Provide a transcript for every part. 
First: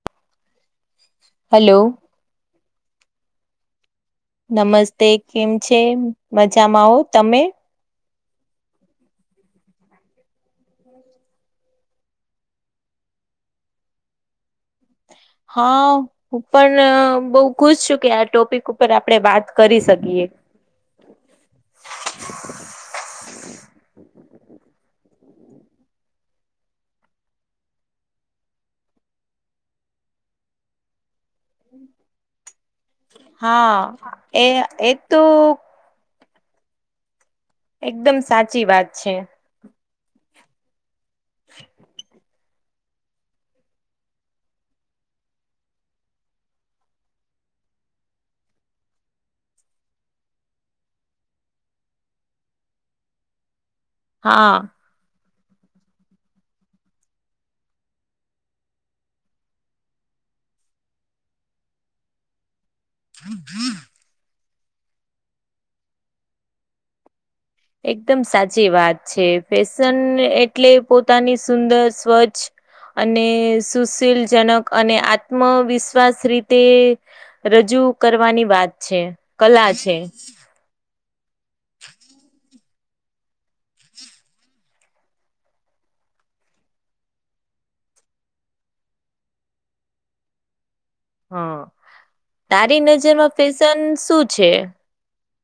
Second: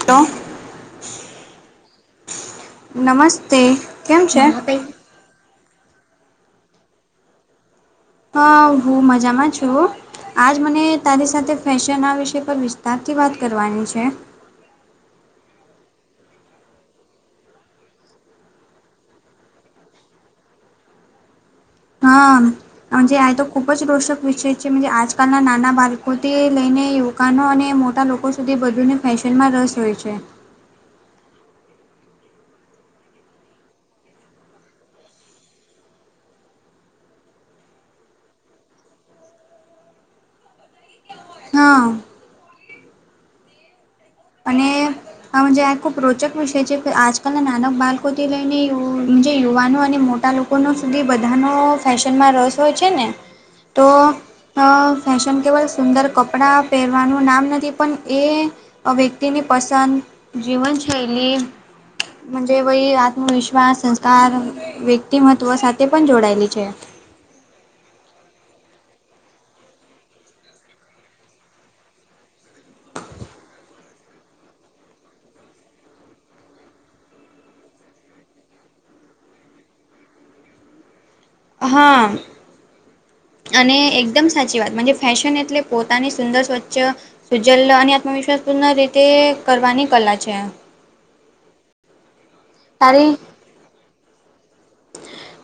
તો હલો. નમસ્તે. કેમ છે નમસ્તે કેમ છે મજામાં હો તમે હા હું મજામાં છું. આજ મને તારી સાથે ફેશન આ વિષ પર વિસ્તારથી વાત કરવાની છે હા હું પણ બઉ ખુશ છું કે આ ટોપિક ઉપર આપણેે વાત કરી શકીએ હા જ આ તો ખૂબ જ રોષક વિષય છેજ આજકાલના નાના બાળકોથી લઈને દુકાનો અને મોટા લોકો સુધી બધુંને ફેશનમાં રસ હોય છે. હા એ એક તો એકદમ સાચી વાત છે. હા. અને આજે આખો પ્રોજેક્ટ પૂછે છે જે આજકાલના નાના બાળકોથી લઈને જે યુવાનો અને મોટા લોકો લોકોનો સુધી બધાનો ફેશનમાં રસ હોય છે ને. [inaudible] તો હા અ ફેશન કેવલ સુંદર કપડાં પહેરવાનું નામ નથી પણ એ આ વ્યક્તિની પસંદ, જીવનશૈલી મજે વય આત્મવિશ્વાસ, સંસ્કાર, વ્યક્તિમત્વ સાથે પણ જોડાયેલી છે. એકદમ સાચી વાત છે. ફેશન એટલે પોતાની સુંદર, સ્વચ્છ અને સુશીલજનક અને આત્મવિશ્વાસ રીતે રજૂ કરવાની વાત છે, કલા છે. હા. અને એકદમ સાચી વાત મજે ફેશન એટલે પોતાની સુંદર, સ્વચ્છ સુજ્જલ અને આત્મવિશ્વાસ પૂર્ણ રીતે કરવાની કલા છે. હા. તારી નજરમાં ફેશન શું છે?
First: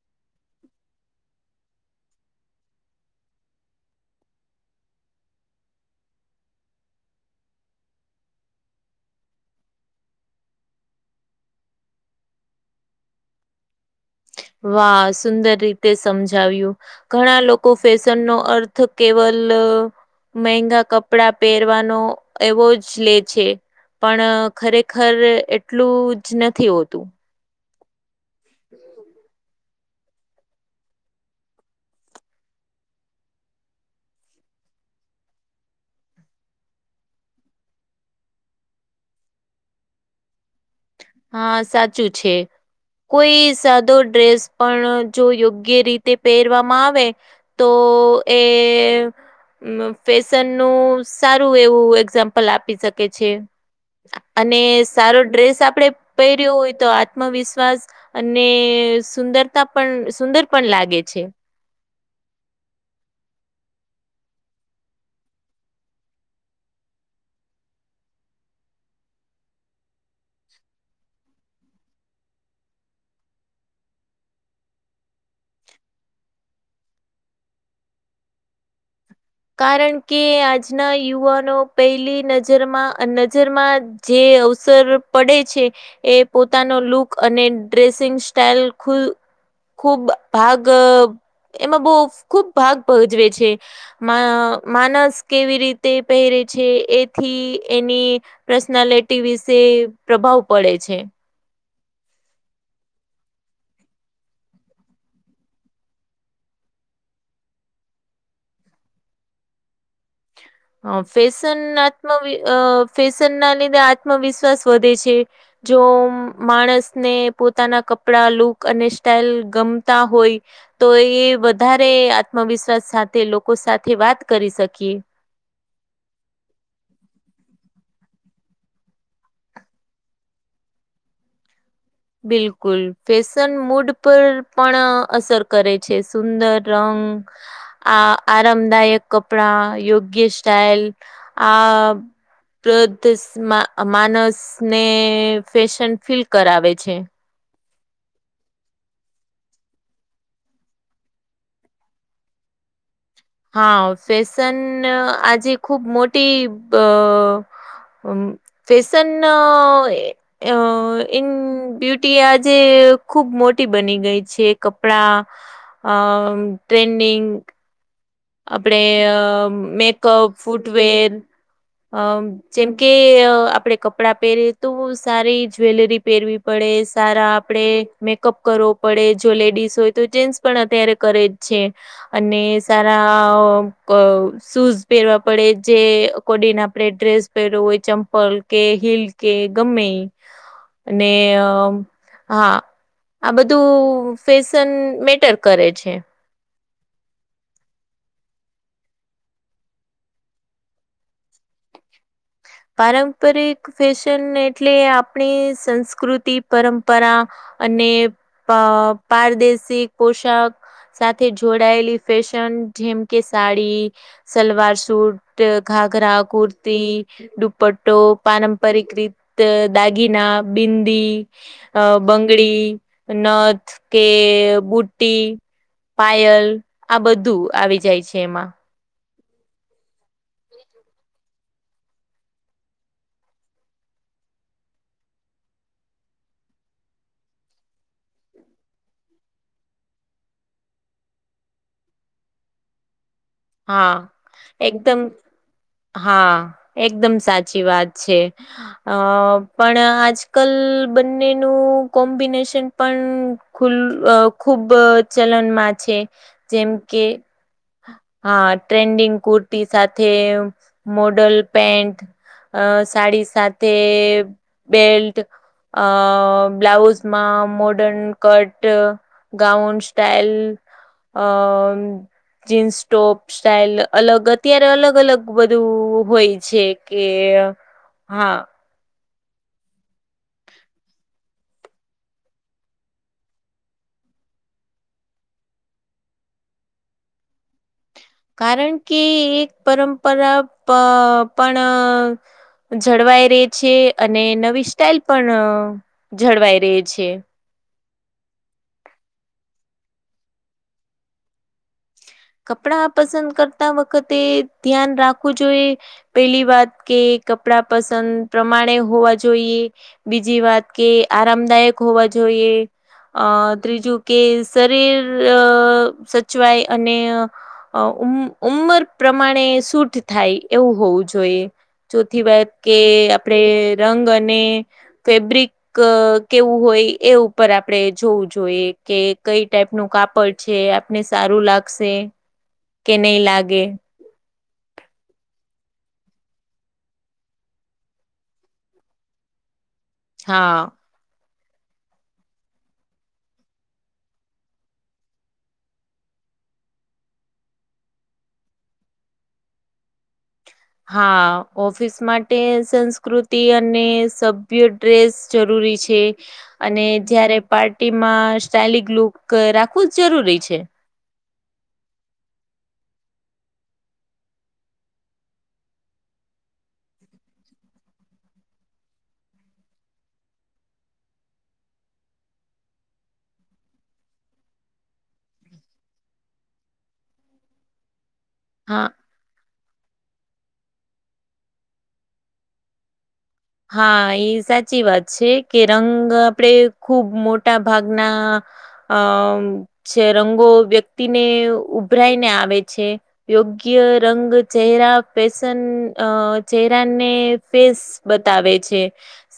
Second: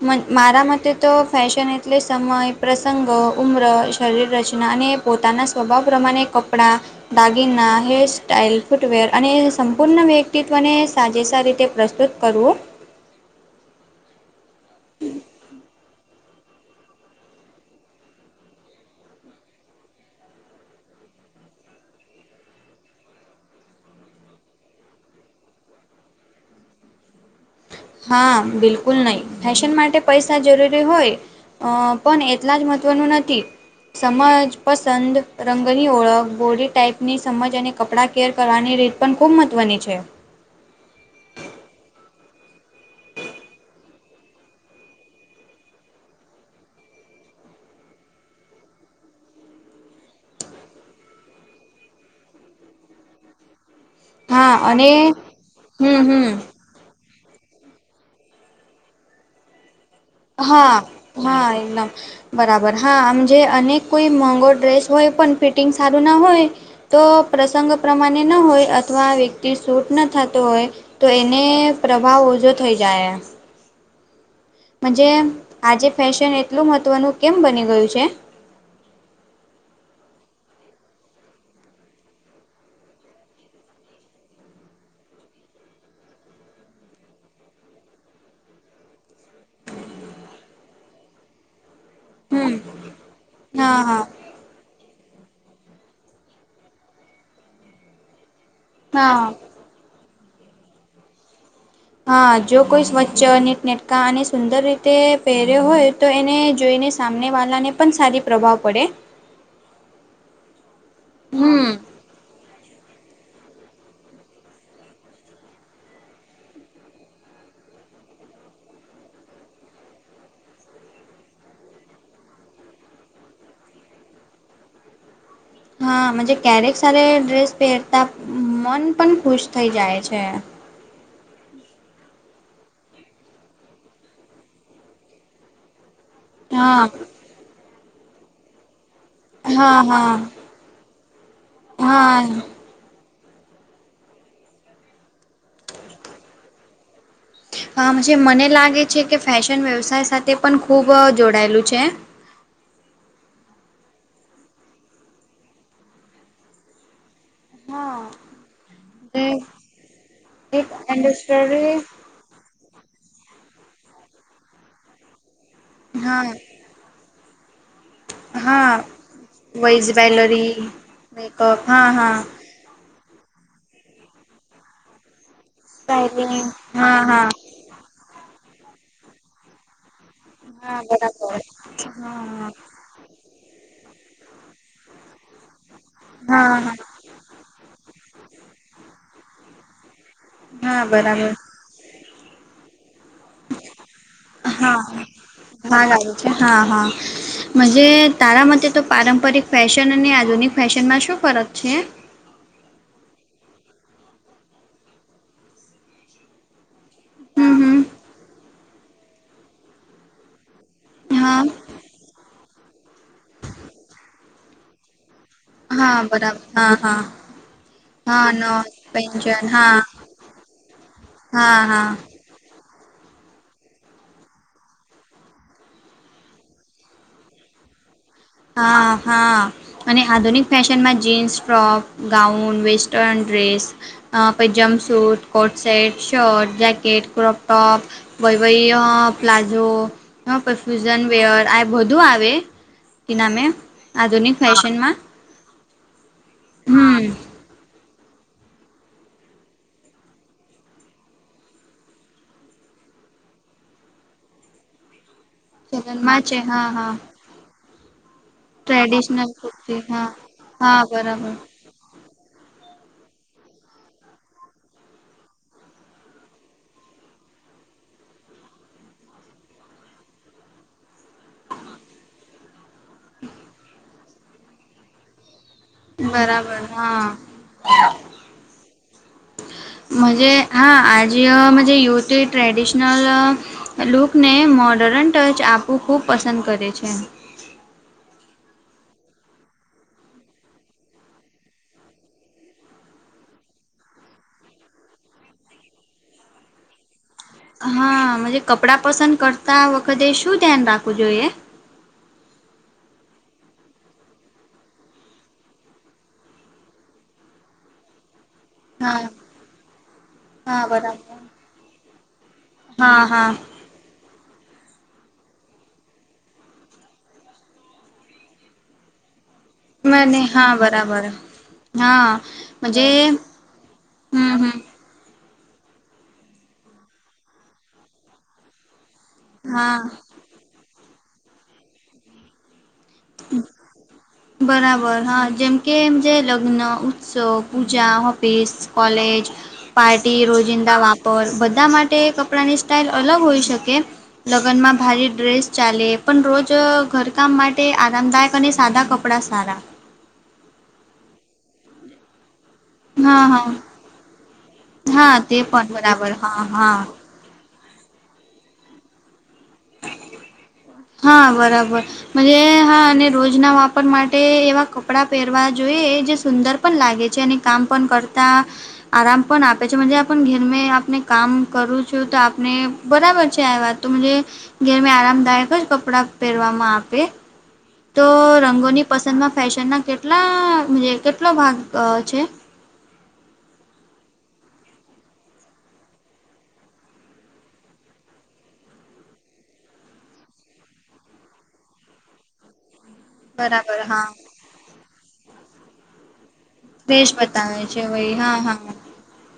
મ મારા મતે તો ફેશન એટલે સમય, પ્રસગો, ઉમ્ર, શરીર રચના અને પોતાના સ્વભાવ પ્રમાણે કપડાં દાગીના, હેર સ્ટાઈલ, ફૂટવેર અને સંપૂર્ણ વ્યક્તિત્વને સાજીસા રીતે પ્રસ્તુત કરવું. વાહ સુંદર રીતે સમજાવ્યું. ઘણા લોકો ફેશન નો અર્થ કેવલ મહેંગા કપડા પહેરવાનો એવો જ લે છે. પણ ખરેખર એટલું જ નથી હોતું. હા બિલકુલ નય. [unintelligible] ફેશન માટે પૈસા જરૂરી હોય પણ એટલા જ મહત્વનું નથી. સમજ, પસંદ, રંગની ઓળખ, બોડી ટાાઈપની સમજ અને કપડાં કેર કરવાની રીત પણ ખૂબ મહત્ત્વની છે. હા સાચું છે. કોઈ સાદો ડ્રેસ પણ જો યોગ્ય રીતે પહેરવામાં આવે તો એ મ ફેશન નું સારું એવું એક્ઝામ્પલ આપી શકે છે. અને સારો ડ્રેસ આપડે હમ હમ હોય તો આત્મવિશ્વાસ અને સુંદરતા પણ સુંદર પણ હા લાગે છે. હા એનમ. બરાબર. હા મજે અનેક કોઈ મોંઘો ડ્રેસ હોય પણ ફિટિંગ સારું ન હોય તો પ્રસગો પ્રમાણે ન હોય અથવા વ્યક્તિ શૂટ ન થતો હોય તો એને પ્રભાવ ઓછો થઈ જાય. મજે આજે ફેશન એટલું મહત્ત્વનું કેમ બની ગયું છે? કારણ કે આજના યુવાનો પહેલી નજરમાં, નજરમાં જ જે અવસર પડે છે. એ પોતાનો લુક અને ડ્રેસિંગ સ્ટાઈલ ખુ ખુબ ભાગ એમાં બો ખુબ હમ ભાગ ભજવે છે. હા હા અ માનસ કેવી રીતે પહેરે છે, એથી એની પર્સનાલિટી હા વિશે પ્રભાવ પડે છે. હા જો કોઈ સ્વચ્છ નીટ નેટકા અને સુંદર રીતે પહેર્યો હોય તો એને જોઈને સામનેવાળાને પણ સારી પ્રભાવ પડે. હ ફેશન હમ ના ફેશન ના લીધે આત્મવિશ્વાસ વધે છે. જો માણસને પોતાના કપડા લુક અને સ્ટાઈલ ગમતા હોય. તો એ વધારે આત્મવિશ્વાસ સાથે લોકો સાથે વાત કરી શકીએ. હા મજ ક્યારેક સારી ડ્રેસ પહેરતા મન પણ ખુશ થઈ જાય છે. બિલકુલ ફેશન મૂડ પર પણ અસર કરે. છે સુંદર હા રંગ આ આરામદાયક. કપડા હા હા યોગ્ય સ્ટાઈલ આ. હા [unintelligible] માનસ ને ફેશન ફીલ કરાવે છે જે મને લાગે છે કે ફેશન વ્યવસાય સાથે પણ ખૂબ જોડાયેલું છે. હા ફેશન આજે ખુબ મોટી બ હા ફેશન એક ઇન ઇન્ડસ્ટ્રી બ્યુટી આજે ખુબ મોટી બની ગઈ છે કપડા અ હા ટ્રેડિંગ. આપણે હા વૈજ મેકઅપ જ્વેલરી ફૂટવેર મેકઅપ હા અ હા જેમ કે આપણેે કપડાં પહેરીએ તો સારી જ્વેલરી પહેરવી સ્ટાઈલિંગ પડે હા હા સારા. આપણેે મેકઅપ કરવો પડે જો લેડીસ હોય. તો જેન્સ પણ હા અત્યારે કરે જ બરાબર છે હા અને સાર [unintelligible] શૂઝ પહેરવા પડે જે હા અકોર્ડિન હા આપડ ડ્રેસ પહેર હોય ચંપલ કે હીલ કે ગમે એ હા અને બરાબર હા આ બધું ફેશન હા મેટર કરે ભાગ છે. આવ્યો હા હા. મજે તારા મતે તો પારંપરિક ફેશન અને આધુનિક ફેશનમાં શું ફરક છે. પારંપરિક ફેશન એટલે આપણી સંસ્કૃતિ પરંપરા હમ હમ અને પારદેશિક પોશાક સાથે હા જોડાયેલી ફેશન જેમ કે સાડી સલવાર સૂટ, હા ઘાઘરા, બરાબર હા હા કુર્તી દુપટ્ટો, હા ન પારંપરિક રીત, પંજન હા દાગીના, બિંદી. હા અ હા બંગડી, નથ કે બુટ્ટટી. પાયલ આ બધું આવી જાય છે. એમાં હા. હા અને આધુનિક ફેશનમાં jeans, frock, gown western dress. પૈજામ suit, coat set, shirt, jacket, crop top વય વય પ્લાઝો, પરફ્યુઝન વેર આ બધું આવે. કે નામે હા આધુનિક ફેશનમાં્ એકદમ હા એકદમ સાચી વાત છે. અ પણ આજ કલ બંનેનું કોમ્બિનેશન પણ. ખુલ્ ખુબ ચલનમાં છે ચલનમાં હા જેમ હા કે. હા ટ્રેન્ડિંગ ટ્રેડિશનલ કુર્તી હા સાથે હા બરાબર મોડલ પેન્ટ. અ સાડી, સાથે બેલ્ટ. અ બ્લાઉઝમાં મોડર્ન કટ. ગાઉન, સ્ટાઈલ અ જીન્સ. ટોપ સ્ટાઈઇલ અલગ અત્યારે અલગ અલગ. બધું હોય બરાબર છે કે હા હા. મજૈ હા આજજ યુતી ટ્રેડિશનલ લુકને મોડર્ન ટચ આપવું ખૂબ પસંદ કરે છે. કારણ કે એક પરંપરા પણ જળવાઈ રહે છે અને નવી સ્ટાઇલ પણ જળવાઈ રહે છે. હા મજે કપડાં પસંદ કરતા વખતે શું ધ્યાન રાખવું જોઈએ. કપડા પસંદ કરતા વખતે ધ્યાન રાખવું જોઈએ પેલી વાત કે કપડા પસંદ પ્રમાણે હા હોવા જોઈએ, બીજી હા વાત કે બરાબર. આરામદાયક હોવા જોઈએ. હા અ હા ત્રીજું કે શરીર અ સચવાય અ ને ઉંમર પ્રમાણે સૂટ મને થાય, હા એવું બરાબર હોવું જોઈએ. હા. ચોથી વાત કે મજે આપણેે રંગ હમ અને હમ ફેબ્રિક ક કેવું હોય એ ઉપર આપણે જોવું જોઈએ કે કઈ ટાઈપ હા. નું કાપડ છે, આપને સારું લાગશે કે નહી લાગે. બરાબર હા, જેમકે એમજે લગ્ન, ઉત્સવ, પૂજા, ઓફિસ કોલેજ, પાર્ટી, હા રોજિંદા વાપ પર, બધા માટે કપડાંની સ્ટાઇલ અલગ હોઈ શકે. લગ્નમાં ભારી ડ્રેસ ચાલે, પણ રોજ ઘરકામ માટ તે આરામદાયક અને સાદા કપડા સારા. હા ઓફિસ માટેસ હા સંસ્કૃતિ હા અને સભ્ય ડ્રેસ હા તે પણ જરૂરી છે, બરાબર હા હા અને જયારે પાર્ટી માં સ્ટાઇગ લિક લુક રાખવું જ જરૂરી છે. હા બરાબર મન્જે હા, અને રોજના વાપર માટે એવા કપડાં પહેરવા જોઈએ જે સુંદર પણ લાગે છે અને કામ પણ કરતા આરામ પણ આપે છે, મન્જે આપણ ઘેર મે આપને કામ કરું છું તો આપને બરાબર છે આ વાત તો મન્જે ઘેર મે આરામદાયક જ કપડા પહેરવાવામાં આપે તો હા રંગોની પસંદમાં ફેશનના કેટલા મન્જે કેટલો ભાગ અ છે? હા એ સાચી વાત છે, કે રંગ આપડે ખુબ મોટા ભાગના અ છે, રંગો વ્યક્તિને ઉભરાઈને આવે છે. બરાબર યોગ્ય હા. રંગ, ચહેરા પેશન અ ચહેરાને દેશ બતાવે ફેસ છે વય હા તાવે હા. છે,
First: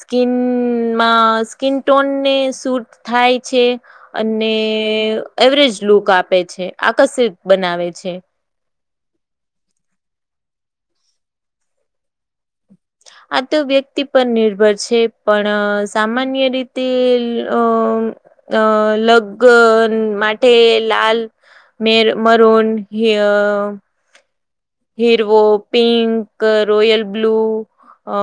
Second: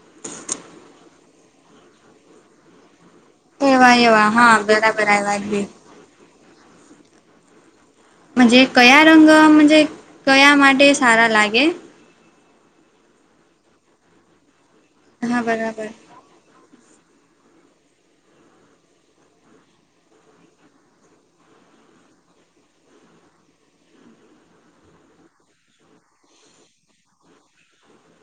સ્કીિનમાં સ્કીિન ટોનને શૂટ થાય છે, એવા એવા અને હા બરાબર આયવા યાદ બી. એવરેજ લુક આપે છે, આકર્ષિત બનાવે છે. મન્જે કયા રંગ, મન્જે કયા માટે સારા લાગે? આ તો વ્યક્તિ પર નિર્ભર છે, હા બરાબર પણ સામાન્ય રીત તે અ અ લગ્ન માટે લાલ મેર મરૂન હિ અ હીરવો, પિંક, રોયલ બ્લુ અ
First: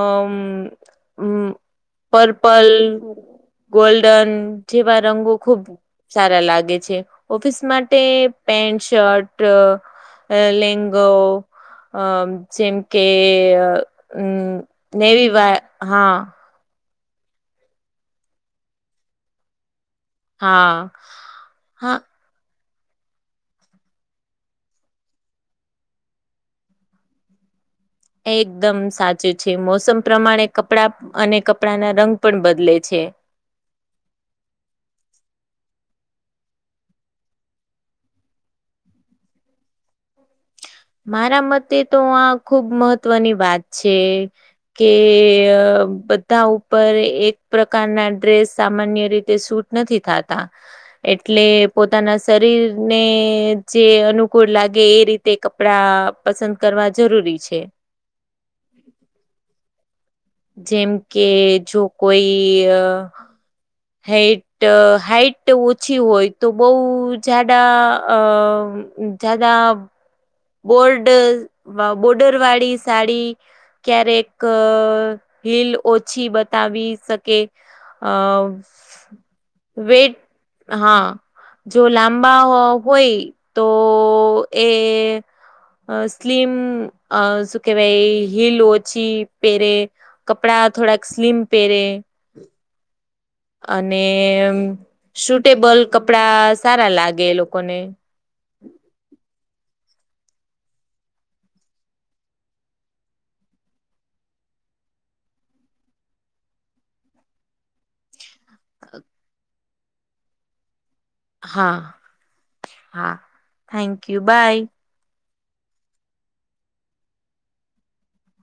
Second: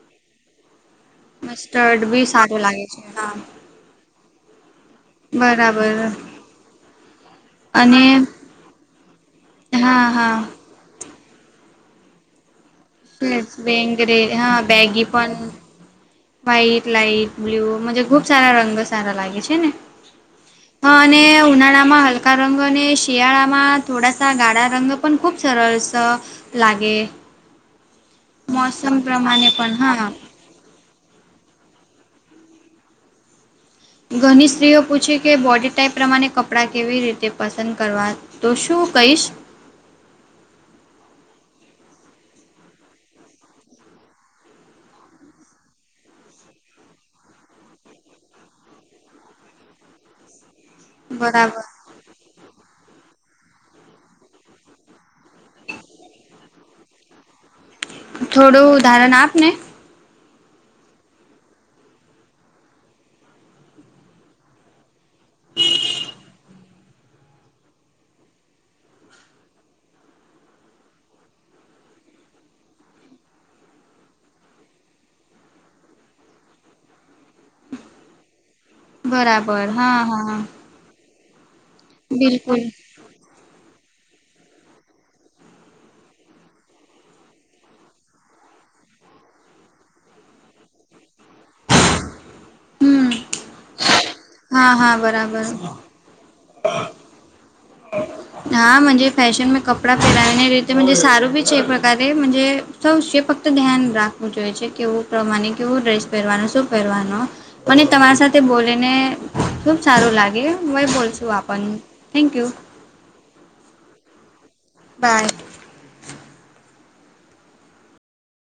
મસ્ટર્ડ બી સારું લાગે છે હા. ગોલ્ડન જેવા રંગો ખુબ બરાબર સારા લાગે છે, ઓફિસ માટે અને પેન્ટ શર્ટ અ હા હા લેંગો અ જેમ કે બેંગરે હ મ હા બેગી પણ નેવીવા હા વ્હાઈટ, લાાઈટ બ્લુ મન્જે ખુબ સારા રંગ સારા લાગે છે ને. હા ને હા ઉનાળામાં હલ કા રંગ, અને શિયાળામાં થોડાસા ગાળા રંગ પણ ખૂબ સરળ શ લાગે એકદમ મોસમ સાચું પ્રમાણે છે, પણ મોસમ હા પ્રમાણે કપડા અને કપડાના રંગ પણ બદલે છે. ઘણી સ્ત્રીઓ પૂછે કે, બોડી ટાાઈપ પ્રમાણે કપડાં કેવી રીતે પસંદ કરવા. તો શું કહીશ મારા મતે તો આ ખુબ મહત્વની વાત છે. કે અ બધા ઉપર એક પ્રકારના ડ્રેસ સામાન્ય રીતે સૂટ નથી થાતા એટલે બરાબર પોતાના શરીર ને જે અનુકૂળ લાગે એ રીતે ક પડા પસંદ કરવા જરૂરી છે. થોડું ઉદાહારણ આપ ને જેમ કે જો કોઈ હાઇટ હાઈટ ઓછી હોય તો બહુ જાડા અ [unintelligible] ગોલ્ડ બોર્ડર વાળી સાડી ક્યારેક હિલ ઓછી બતાવી શકે અ બરાબર હા વેટ હા હા જો લાંબા બિલકુલ હોય તો એ અ સ્લીમ અ સુ કેહેવાય હિલ ઓછી પેરે કપડા થોડાક સ્લિમ પેરે હમ કે હા હા સુટેબલ કપડા સારા લાગે લોકોને હા મને ફેશનમાં કપડા પહેરાવને રીતે સારું બી છે એ પ્રકારે સૌશે ફક્ત ધ્યાન રાખવું જોઈએ છે કેવું પ્રમાણે કેવો ડ્રેસ પહેરવાનો શું પહેરવાનો. મને તમારી સાથે બોલીને ખુબ સારું લાગે હું [unintelligible] હા હા થેન્ક યુ બાય બાય